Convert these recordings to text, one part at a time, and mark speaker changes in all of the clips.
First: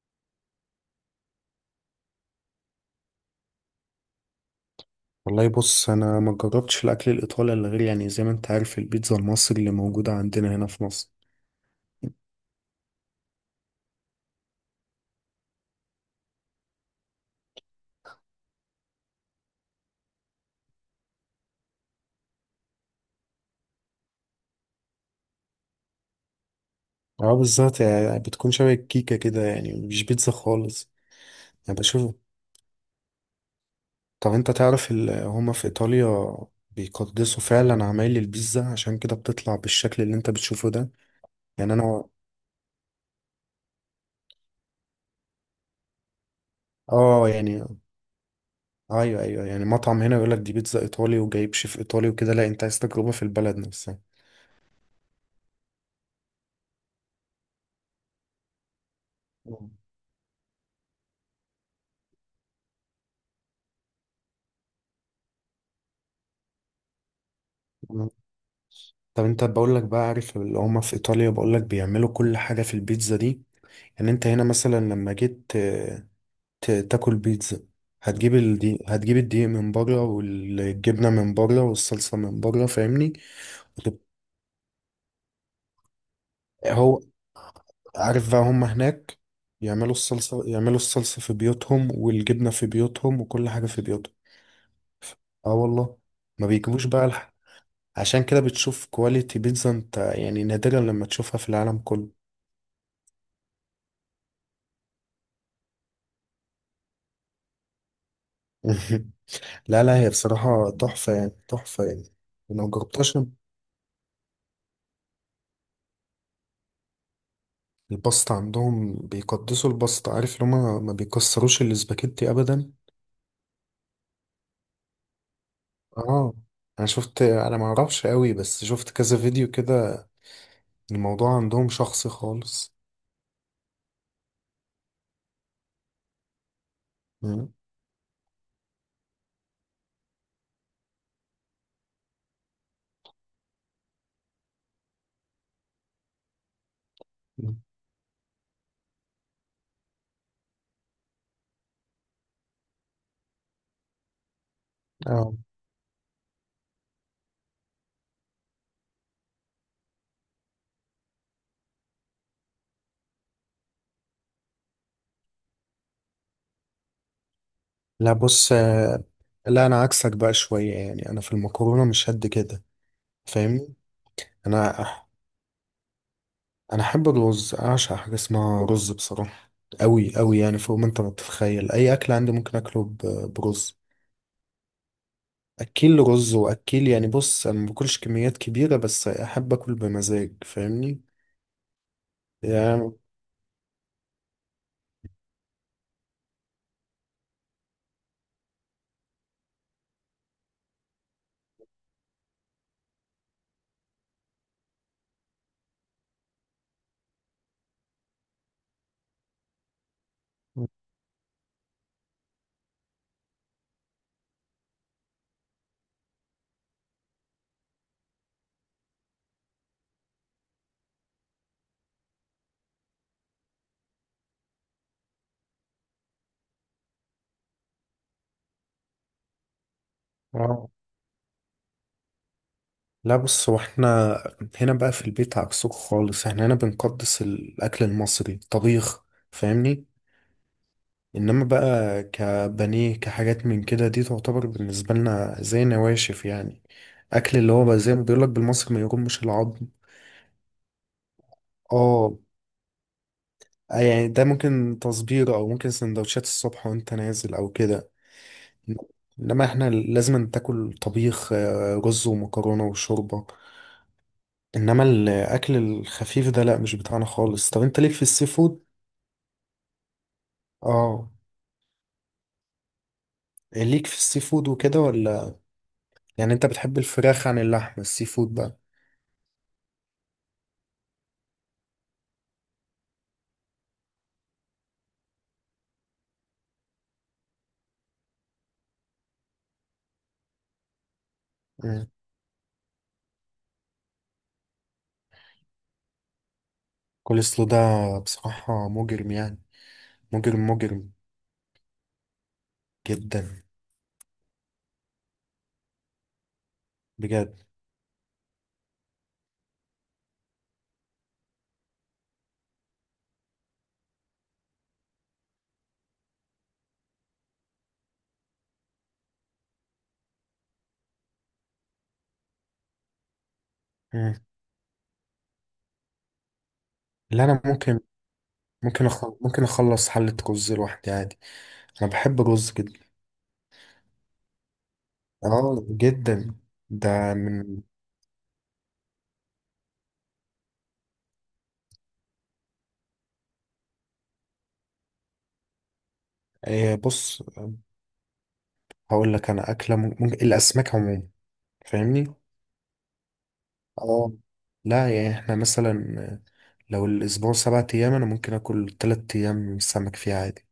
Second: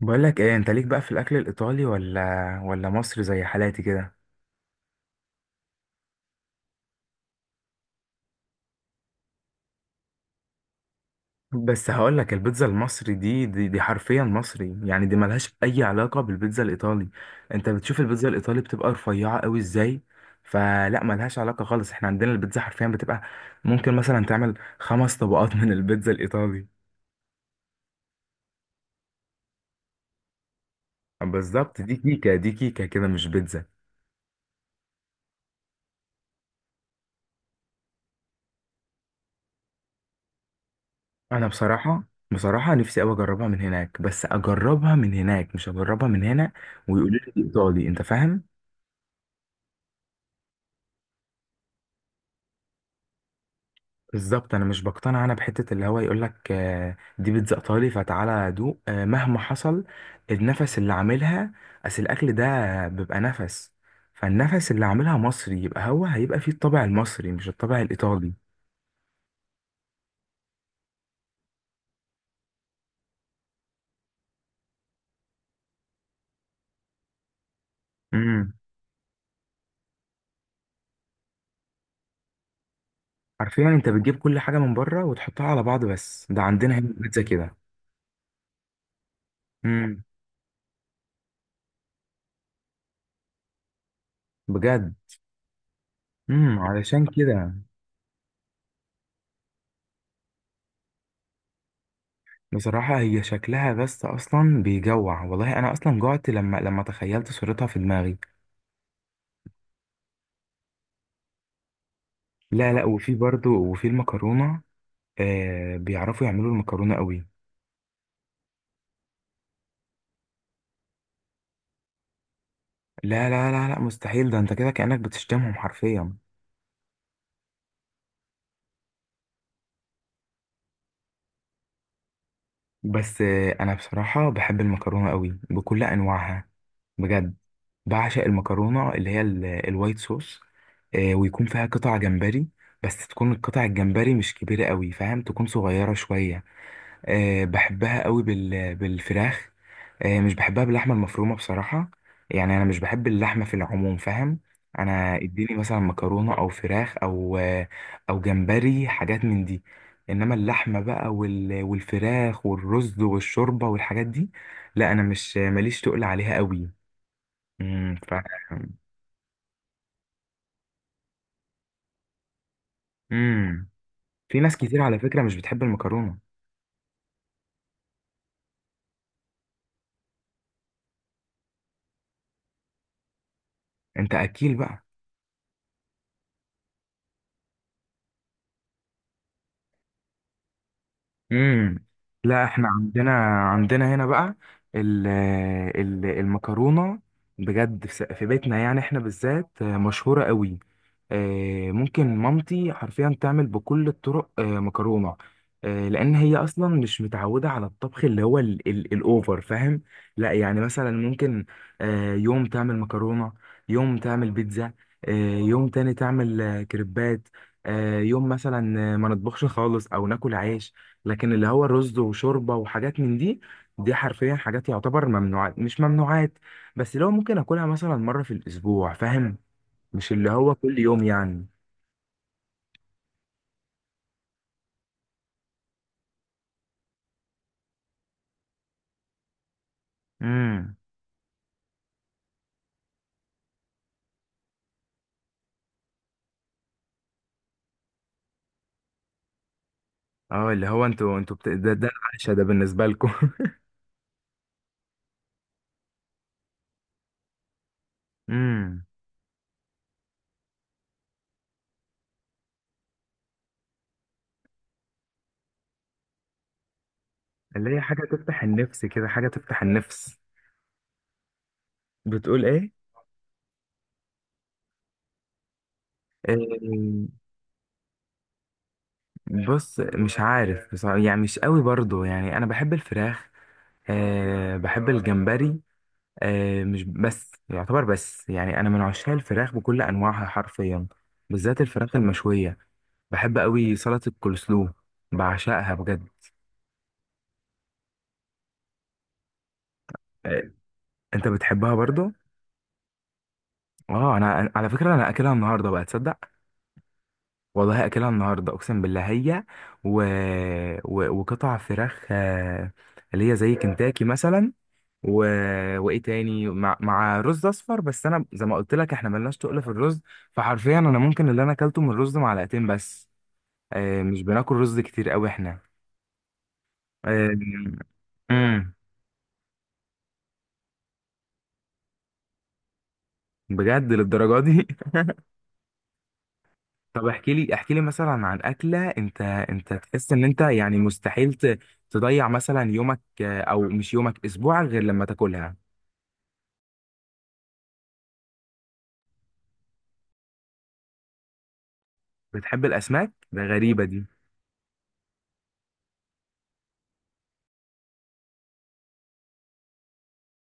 Speaker 1: بقول لك ايه، انت ليك بقى في الاكل الايطالي ولا مصري زي حالاتي كده؟
Speaker 2: والله بص، انا ما جربتش الاكل الايطالي الا غير يعني زي ما انت عارف البيتزا المصري اللي موجوده عندنا هنا في مصر.
Speaker 1: بس هقول لك البيتزا المصري دي حرفيا مصري، يعني دي ملهاش اي علاقه بالبيتزا الايطالي. انت بتشوف البيتزا الايطالي بتبقى رفيعه قوي ازاي؟ فلا ملهاش علاقه خالص، احنا عندنا البيتزا حرفيا بتبقى ممكن مثلا تعمل خمس طبقات من البيتزا الايطالي.
Speaker 2: اه، بالظبط يعني بتكون شبه الكيكه كده، يعني مش بيتزا خالص. يعني
Speaker 1: بالظبط، دي
Speaker 2: بشوف.
Speaker 1: كيكه، دي كيكه كده مش بيتزا.
Speaker 2: طب انت تعرف هما في ايطاليا بيقدسوا فعلا عمايل البيتزا، عشان كده بتطلع بالشكل اللي انت بتشوفه ده.
Speaker 1: انا
Speaker 2: يعني انا،
Speaker 1: بصراحه نفسي قوي اجربها من هناك، بس اجربها من هناك مش اجربها من هنا، ويقولوا
Speaker 2: اه
Speaker 1: لي دي
Speaker 2: يعني
Speaker 1: ايطالي، انت فاهم.
Speaker 2: ايوه ايوه، يعني مطعم هنا يقول لك دي بيتزا ايطالي وجايب شيف ايطالي وكده، لا انت عايز تجربه في البلد نفسها.
Speaker 1: بالظبط، انا مش بقتنع. انا بحته اللي هو يقول لك دي بيتزا ايطالي، فتعالى دوق، مهما
Speaker 2: مم.
Speaker 1: حصل النفس اللي عاملها. اصل الاكل ده بيبقى نفس، فالنفس اللي عاملها مصري يبقى هو هيبقى فيه الطابع المصري مش الطابع
Speaker 2: مم.
Speaker 1: الايطالي.
Speaker 2: طب انت بقول لك بقى، عارف اللي هما في ايطاليا بقول لك بيعملوا كل حاجه في البيتزا دي. يعني انت هنا مثلا لما جيت تاكل بيتزا.
Speaker 1: امم.
Speaker 2: هتجيب الدقيق من بره والجبنه من بره والصلصه من بره، فاهمني؟
Speaker 1: عارفين، انت
Speaker 2: وتب-
Speaker 1: بتجيب كل حاجه من بره وتحطها على بعض، بس ده عندنا هنا
Speaker 2: هو
Speaker 1: البيتزا كده.
Speaker 2: عارف بقى هما هناك يعملوا
Speaker 1: امم.
Speaker 2: الصلصه يعملوا الصلصه في بيوتهم والجبنه في بيوتهم وكل حاجه في بيوتهم.
Speaker 1: بجد.
Speaker 2: اه والله، ما
Speaker 1: امم،
Speaker 2: بيجيبوش
Speaker 1: علشان
Speaker 2: بقى.
Speaker 1: كده.
Speaker 2: عشان كده بتشوف كواليتي بيتزا انت يعني نادرا لما تشوفها في العالم كله.
Speaker 1: بصراحه هي شكلها بس اصلا بيجوع، والله انا اصلا جوعت لما تخيلت صورتها في دماغي.
Speaker 2: لا لا، هي بصراحة تحفة يعني، تحفة يعني، لو
Speaker 1: لا لا، وفي
Speaker 2: مجربتهاش.
Speaker 1: برضو، وفي المكرونة. بيعرفوا يعملوا المكرونة قوي.
Speaker 2: الباستا عندهم بيقدسوا الباستا، عارف اللي هما ما بيكسروش الاسباجيتي أبدا.
Speaker 1: لا لا لا لا، مستحيل. ده انت كده كأنك بتشتمهم حرفيا.
Speaker 2: اه. أنا شفت، أنا معرفش قوي بس شفت كذا فيديو كده. الموضوع عندهم شخصي خالص.
Speaker 1: بس انا بصراحة بحب المكرونة قوي بكل انواعها. بجد.
Speaker 2: مم.
Speaker 1: بعشق المكرونة اللي هي الوايت صوص. ويكون فيها قطع جمبري، بس تكون القطع الجمبري مش كبيرة قوي، فاهم، تكون صغيرة شوية. بحبها قوي بالفراخ. مش بحبها باللحمه المفرومه بصراحه. يعني انا مش بحب اللحمه في العموم، فاهم. انا
Speaker 2: اه،
Speaker 1: اديني مثلا مكرونه او فراخ او او جمبري، حاجات من دي. انما اللحمه بقى والفراخ والرز والشوربه والحاجات دي، لا انا مش ماليش تقل عليها قوي.
Speaker 2: لا
Speaker 1: ف
Speaker 2: بص، لا أنا عكسك بقى شوية، يعني أنا في المكرونة مش قد كده،
Speaker 1: امم.
Speaker 2: فاهمني؟
Speaker 1: في ناس
Speaker 2: أنا
Speaker 1: كتير على فكره مش بتحب المكرونه.
Speaker 2: انا احب الرز، اعشق حاجه اسمها رز بصراحه، قوي قوي يعني فوق ما انت ما تتخيل. اي اكل عندي ممكن اكله برز.
Speaker 1: انت اكيل بقى؟
Speaker 2: اكل رز واكل، يعني بص، انا ما باكلش كميات كبيره، بس احب اكل بمزاج، فاهمني
Speaker 1: امم. لا احنا
Speaker 2: يعني.
Speaker 1: عندنا هنا بقى ال- المكرونه، بجد في بيتنا يعني احنا بالذات مشهوره قوي. ممكن مامتي حرفيا تعمل بكل الطرق مكرونة. لأن هي أصلا مش متعودة على الطبخ اللي هو ال الأوفر، فاهم؟ لا يعني مثلا ممكن يوم تعمل مكرونة، يوم تعمل بيتزا، آه، يوم تاني تعمل كريبات، يوم مثلا ما نطبخش خالص أو ناكل عيش. لكن اللي هو رز وشوربة وحاجات من دي، دي حرفيا حاجات يعتبر ممنوعات مش ممنوعات، بس لو ممكن أكلها مثلا مرة في الأسبوع، فاهم؟ مش اللي هو
Speaker 2: آه.
Speaker 1: كل يوم يعني.
Speaker 2: لا بص، هو احنا هنا بقى في البيت عكسكم خالص، احنا هنا بنقدس الاكل المصري الطبيخ، فاهمني؟
Speaker 1: امم.
Speaker 2: انما بقى كبانيه كحاجات من كده دي تعتبر بالنسبه لنا زي نواشف يعني، اكل اللي هو بقى زي ما بيقولك بالمصري ما يرمش العظم.
Speaker 1: اه، اللي هو انتوا ده
Speaker 2: اه
Speaker 1: العشاء ده بالنسبة لكم.
Speaker 2: يعني ده ممكن تصبير او ممكن سندوتشات الصبح وانت نازل او كده.
Speaker 1: امم.
Speaker 2: انما احنا لازم تاكل طبيخ، رز ومكرونه وشوربه. انما الاكل الخفيف ده لا، مش بتاعنا خالص. طب
Speaker 1: اللي هي
Speaker 2: انت ليك في
Speaker 1: حاجة
Speaker 2: السي
Speaker 1: تفتح
Speaker 2: فود؟
Speaker 1: النفس كده، حاجة تفتح النفس.
Speaker 2: اه،
Speaker 1: بتقول ايه؟
Speaker 2: ليك في السي فود وكده ولا؟ يعني
Speaker 1: آه،
Speaker 2: انت بتحب الفراخ عن اللحم السي فود بقى؟
Speaker 1: بص، مش عارف بصراحة، يعني مش قوي برضو. يعني انا بحب الفراخ، بحب الجمبري. مش بس يعتبر بس، يعني انا من عشاق الفراخ بكل انواعها حرفيا، بالذات الفراخ المشوية. بحب قوي سلطة الكولسلو، بعشقها بجد.
Speaker 2: كل سلو ده بصراحة مجرم يعني، مجرم
Speaker 1: آه،
Speaker 2: مجرم،
Speaker 1: انت بتحبها برضو؟
Speaker 2: جدا
Speaker 1: اه، انا على فكره انا اكلها النهارده بقى، تصدق؟
Speaker 2: بجد.
Speaker 1: والله اكلها النهارده، اقسم بالله. هي و... وقطع فراخ، اللي هي زي كنتاكي مثلا، و... وايه تاني مع رز اصفر، بس انا زي ما قلت لك احنا ملناش تقل في الرز. فحرفيا انا ممكن اللي انا اكلته من الرز معلقتين بس.
Speaker 2: مم.
Speaker 1: مش بناكل رز كتير قوي احنا.
Speaker 2: اللي
Speaker 1: آه،
Speaker 2: أنا ممكن
Speaker 1: امم.
Speaker 2: ممكن أخلص ممكن أخلص حلة رز لوحدي عادي. أنا بحب الرز جدا،
Speaker 1: بجد للدرجه دي؟
Speaker 2: جدا.
Speaker 1: طب
Speaker 2: ده
Speaker 1: احكي لي،
Speaker 2: من
Speaker 1: احكي لي مثلا عن اكله انت تحس ان انت يعني مستحيل تضيع مثلا يومك، او مش يومك، اسبوعك، غير لما تاكلها.
Speaker 2: إيه بص، هقول لك أنا أكلة ممكن الأسماك عموما، فاهمني؟
Speaker 1: بتحب الاسماك؟ ده غريبه دي.
Speaker 2: آه، لا يعني إحنا مثلا لو الأسبوع 7 أيام أنا ممكن آكل 3 أيام سمك فيه عادي.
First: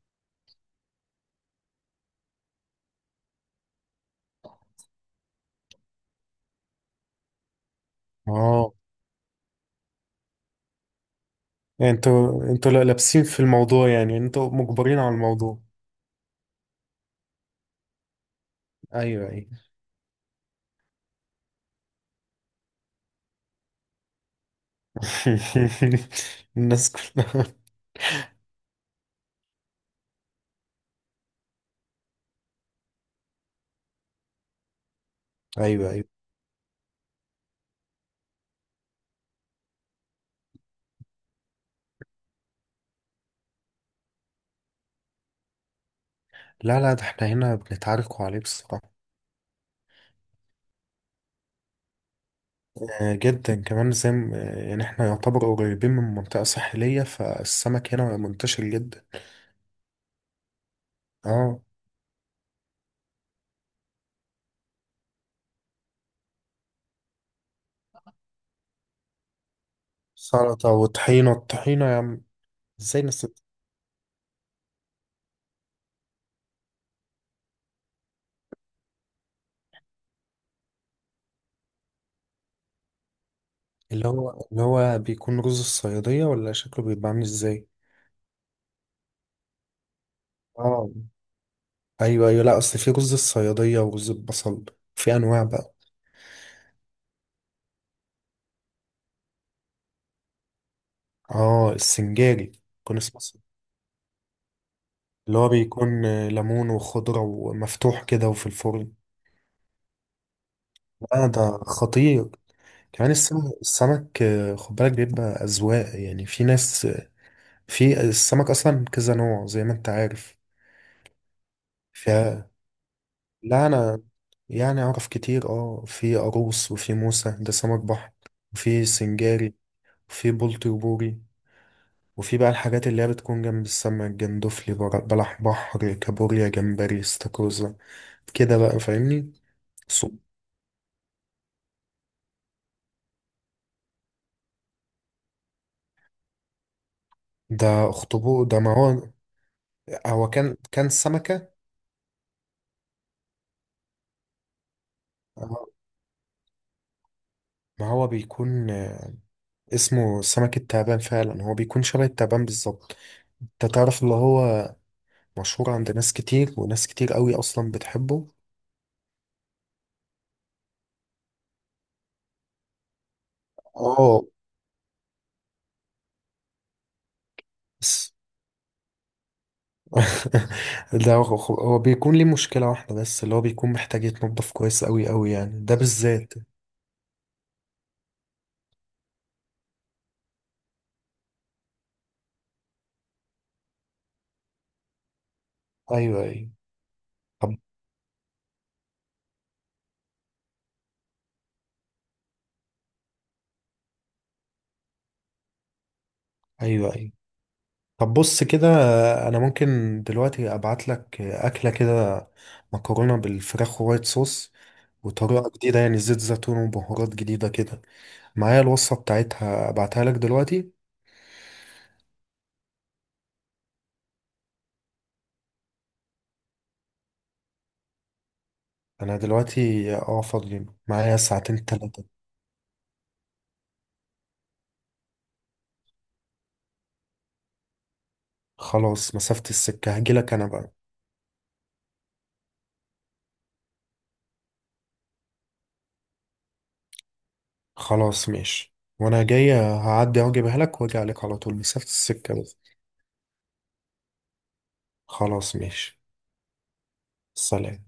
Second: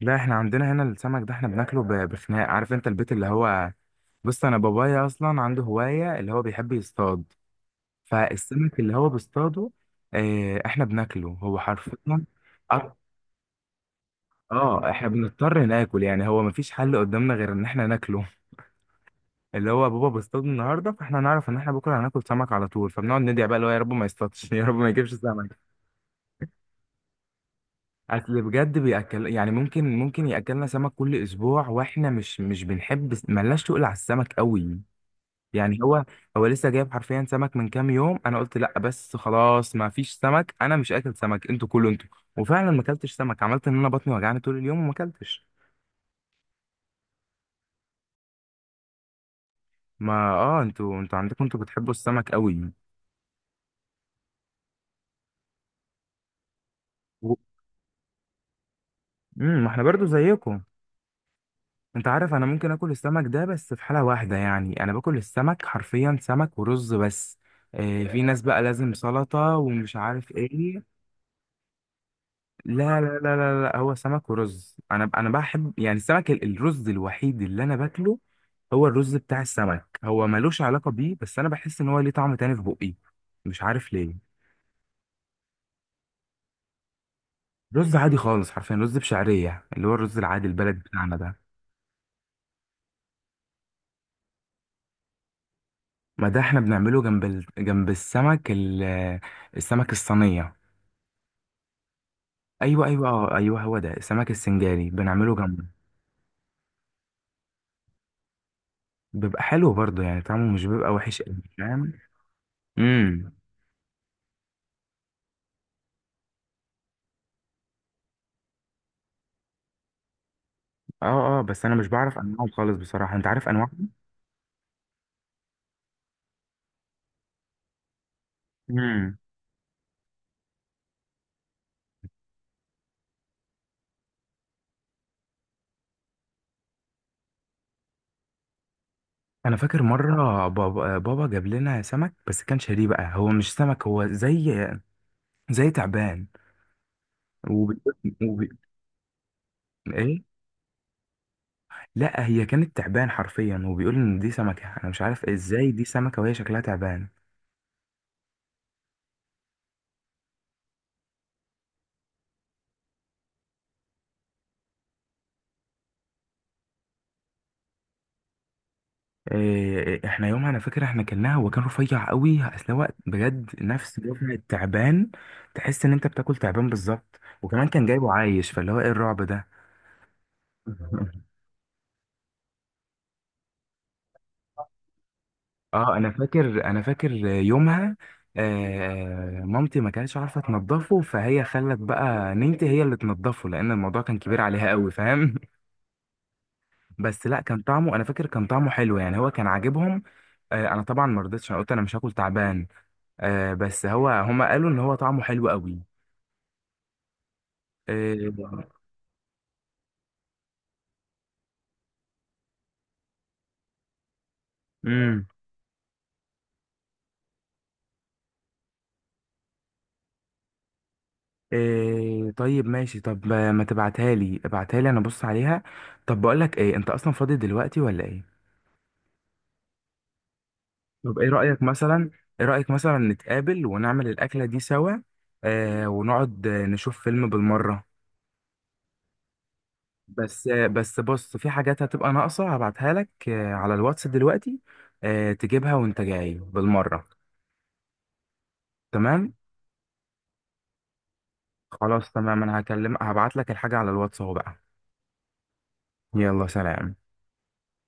Speaker 1: لا احنا عندنا هنا السمك ده احنا بناكله ب- بخناق، عارف؟ انت البيت اللي هو، بص، انا بابايا اصلا عنده هوايه اللي هو بيحب يصطاد،
Speaker 2: آه
Speaker 1: فالسمك اللي هو بيصطاده احنا بناكله هو
Speaker 2: يعني
Speaker 1: حرفيا.
Speaker 2: انتوا
Speaker 1: أك-
Speaker 2: لابسين في الموضوع، يعني انتوا
Speaker 1: اه،
Speaker 2: مجبرين
Speaker 1: احنا
Speaker 2: على الموضوع.
Speaker 1: بنضطر ناكل، يعني هو مفيش حل قدامنا غير ان احنا ناكله.
Speaker 2: ايوه ايوه.
Speaker 1: اللي هو بابا بيصطاد النهارده فاحنا هنعرف ان احنا بكره هناكل سمك على طول، فبنقعد ندعي بقى اللي هو يا رب ما يصطادش، يا رب ما يجيبش سمك.
Speaker 2: الناس كلها
Speaker 1: اصل بجد بياكل، يعني ممكن ياكلنا سمك كل اسبوع، واحنا مش بنحب، ملناش تقول على السمك قوي. يعني
Speaker 2: ايوه
Speaker 1: هو
Speaker 2: ايوه.
Speaker 1: هو لسه جايب حرفيا سمك من كام يوم. انا قلت لا بس خلاص، ما فيش سمك، انا مش اكل سمك، انتوا كلوا انتوا. وفعلا ما اكلتش سمك. عملت ان انا بطني وجعني طول اليوم وما اكلتش.
Speaker 2: لا لا، ده احنا هنا بنتعاركوا عليه بصراحة.
Speaker 1: ما اه، انتوا عندكم، انتوا بتحبوا السمك قوي.
Speaker 2: آه، جدا كمان، زي يعني احنا يعتبر قريبين من منطقة ساحلية، فالسمك هنا منتشر جدا.
Speaker 1: امم، ما احنا برضو زيكم.
Speaker 2: اه،
Speaker 1: انت عارف، انا ممكن اكل السمك ده بس في حالة واحدة، يعني انا باكل السمك حرفيا سمك ورز بس. في ناس بقى لازم سلطة ومش عارف
Speaker 2: سلطة
Speaker 1: ايه.
Speaker 2: وطحينة، الطحينة يا عم.
Speaker 1: لا
Speaker 2: ازاي
Speaker 1: لا لا
Speaker 2: نسيت؟
Speaker 1: لا لا، هو سمك ورز. انا بحب يعني السمك الرز الوحيد اللي انا باكله هو الرز بتاع السمك. هو ملوش علاقة بيه، بس انا بحس ان هو ليه طعم تاني في بقي، مش عارف ليه.
Speaker 2: اللي هو بيكون رز الصيادية ولا شكله بيبقى عامل ازاي؟
Speaker 1: رز عادي خالص، حرفيا رز بشعرية، اللي هو الرز العادي البلد
Speaker 2: اه
Speaker 1: بتاعنا ده.
Speaker 2: ايوه ايوه، لا اصل في رز الصيادية ورز البصل، في انواع بقى.
Speaker 1: ما ده احنا بنعمله جنب السمك، السمك الصينية.
Speaker 2: اه السنجاري
Speaker 1: ايوه
Speaker 2: كنا
Speaker 1: ايوه،
Speaker 2: اسمه،
Speaker 1: اه، ايوه، هو ده السمك السنجاري بنعمله
Speaker 2: اللي هو
Speaker 1: جنبه.
Speaker 2: بيكون ليمون وخضرة ومفتوح كده وفي الفرن.
Speaker 1: بيبقى حلو برضه، يعني طعمه مش بيبقى وحش
Speaker 2: لا
Speaker 1: قوي،
Speaker 2: ده
Speaker 1: فاهم.
Speaker 2: خطير. كمان
Speaker 1: امم.
Speaker 2: السمك السمك، خد بالك بيبقى أذواق، يعني في ناس، في السمك أصلا كذا نوع زي ما أنت عارف.
Speaker 1: اه اه، بس انا مش
Speaker 2: ف
Speaker 1: بعرف انواعه خالص بصراحه، انت عارف
Speaker 2: لا
Speaker 1: انواعه؟
Speaker 2: أنا يعني أعرف كتير، أه، في قاروص وفي موسى، ده سمك بحر، وفي
Speaker 1: امم.
Speaker 2: سنجاري وفي بلطي وبوري، وفي بقى الحاجات اللي هي بتكون جنب السمك: جندفلي، بلح بحر، كابوريا، جمبري، استاكوزا، كده بقى، فاهمني؟
Speaker 1: انا فاكر مره بابا جاب لنا سمك، بس كان شاريه بقى هو مش سمك، هو زي تعبان.
Speaker 2: ده
Speaker 1: وبي...
Speaker 2: اخطبوط،
Speaker 1: وبي...
Speaker 2: ده ما هو
Speaker 1: ايه.
Speaker 2: هو كان سمكة.
Speaker 1: لا هي كانت تعبان حرفيا، وبيقول ان دي سمكه، انا مش عارف
Speaker 2: آه،
Speaker 1: ازاي دي سمكه وهي شكلها تعبان.
Speaker 2: ما هو بيكون اسمه سمك التعبان فعلا، هو بيكون شبه التعبان بالظبط. انت تعرف اللي هو مشهور عند ناس كتير، وناس كتير قوي اصلا بتحبه.
Speaker 1: إيه، احنا يومها انا فاكر احنا كلناها، هو كان رفيع قوي، اصل هو بجد نفس
Speaker 2: اه
Speaker 1: وزن التعبان، تحس ان انت بتاكل تعبان بالظبط، وكمان كان جايبه
Speaker 2: بس.
Speaker 1: عايش، فاللي هو ايه الرعب ده.
Speaker 2: ده هو بيكون ليه مشكلة واحدة بس، اللي هو بيكون محتاج يتنضف كويس قوي قوي يعني، ده
Speaker 1: اه، انا
Speaker 2: بالذات.
Speaker 1: فاكر انا فاكر يومها. مامتي ما كانتش عارفه تنضفه، فهي خلت بقى نينتي هي اللي تنضفه، لان الموضوع كان كبير عليها قوي، فاهم.
Speaker 2: ايوه ايوه.
Speaker 1: بس لا،
Speaker 2: طب.
Speaker 1: كان طعمه انا فاكر كان طعمه حلو، يعني هو كان عاجبهم. انا طبعا ما رضيتش، انا قلت انا مش هاكل تعبان. بس هو هما قالوا ان هو طعمه حلو قوي.
Speaker 2: ايوه ايوه. طب
Speaker 1: إيه.
Speaker 2: بص كده، انا ممكن دلوقتي ابعت لك اكله كده، مكرونه بالفراخ وايت صوص،
Speaker 1: امم.
Speaker 2: وطريقه جديده يعني زيت زيتون وبهارات جديده كده. معايا الوصفه بتاعتها، ابعتها لك دلوقتي.
Speaker 1: إيه، طيب ماشي. طب ما تبعتها لي، ابعتها لي انا ابص عليها. طب بقول لك ايه، انت اصلا فاضي دلوقتي ولا ايه؟
Speaker 2: انا دلوقتي اه فاضي، معايا
Speaker 1: طب ايه رأيك
Speaker 2: ساعتين تلاتة.
Speaker 1: مثلا ايه رأيك مثلا نتقابل ونعمل الاكلة دي سوا؟ ونقعد نشوف فيلم بالمرة.
Speaker 2: خلاص، مسافه السكه، هجيلك
Speaker 1: بس
Speaker 2: انا
Speaker 1: آه
Speaker 2: بقى.
Speaker 1: بس بص، في حاجات هتبقى ناقصة، هبعتها لك على الواتس دلوقتي. تجيبها وانت جاي بالمرة.
Speaker 2: خلاص ماشي، وانا
Speaker 1: تمام،
Speaker 2: جاي هعدي اجيبها لك واجي عليك على طول، مسافه
Speaker 1: خلاص تمام.
Speaker 2: السكه بس.
Speaker 1: انا هبعت لك الحاجة على الواتس اهو بقى.
Speaker 2: خلاص ماشي.
Speaker 1: يلا، سلام.
Speaker 2: سلام.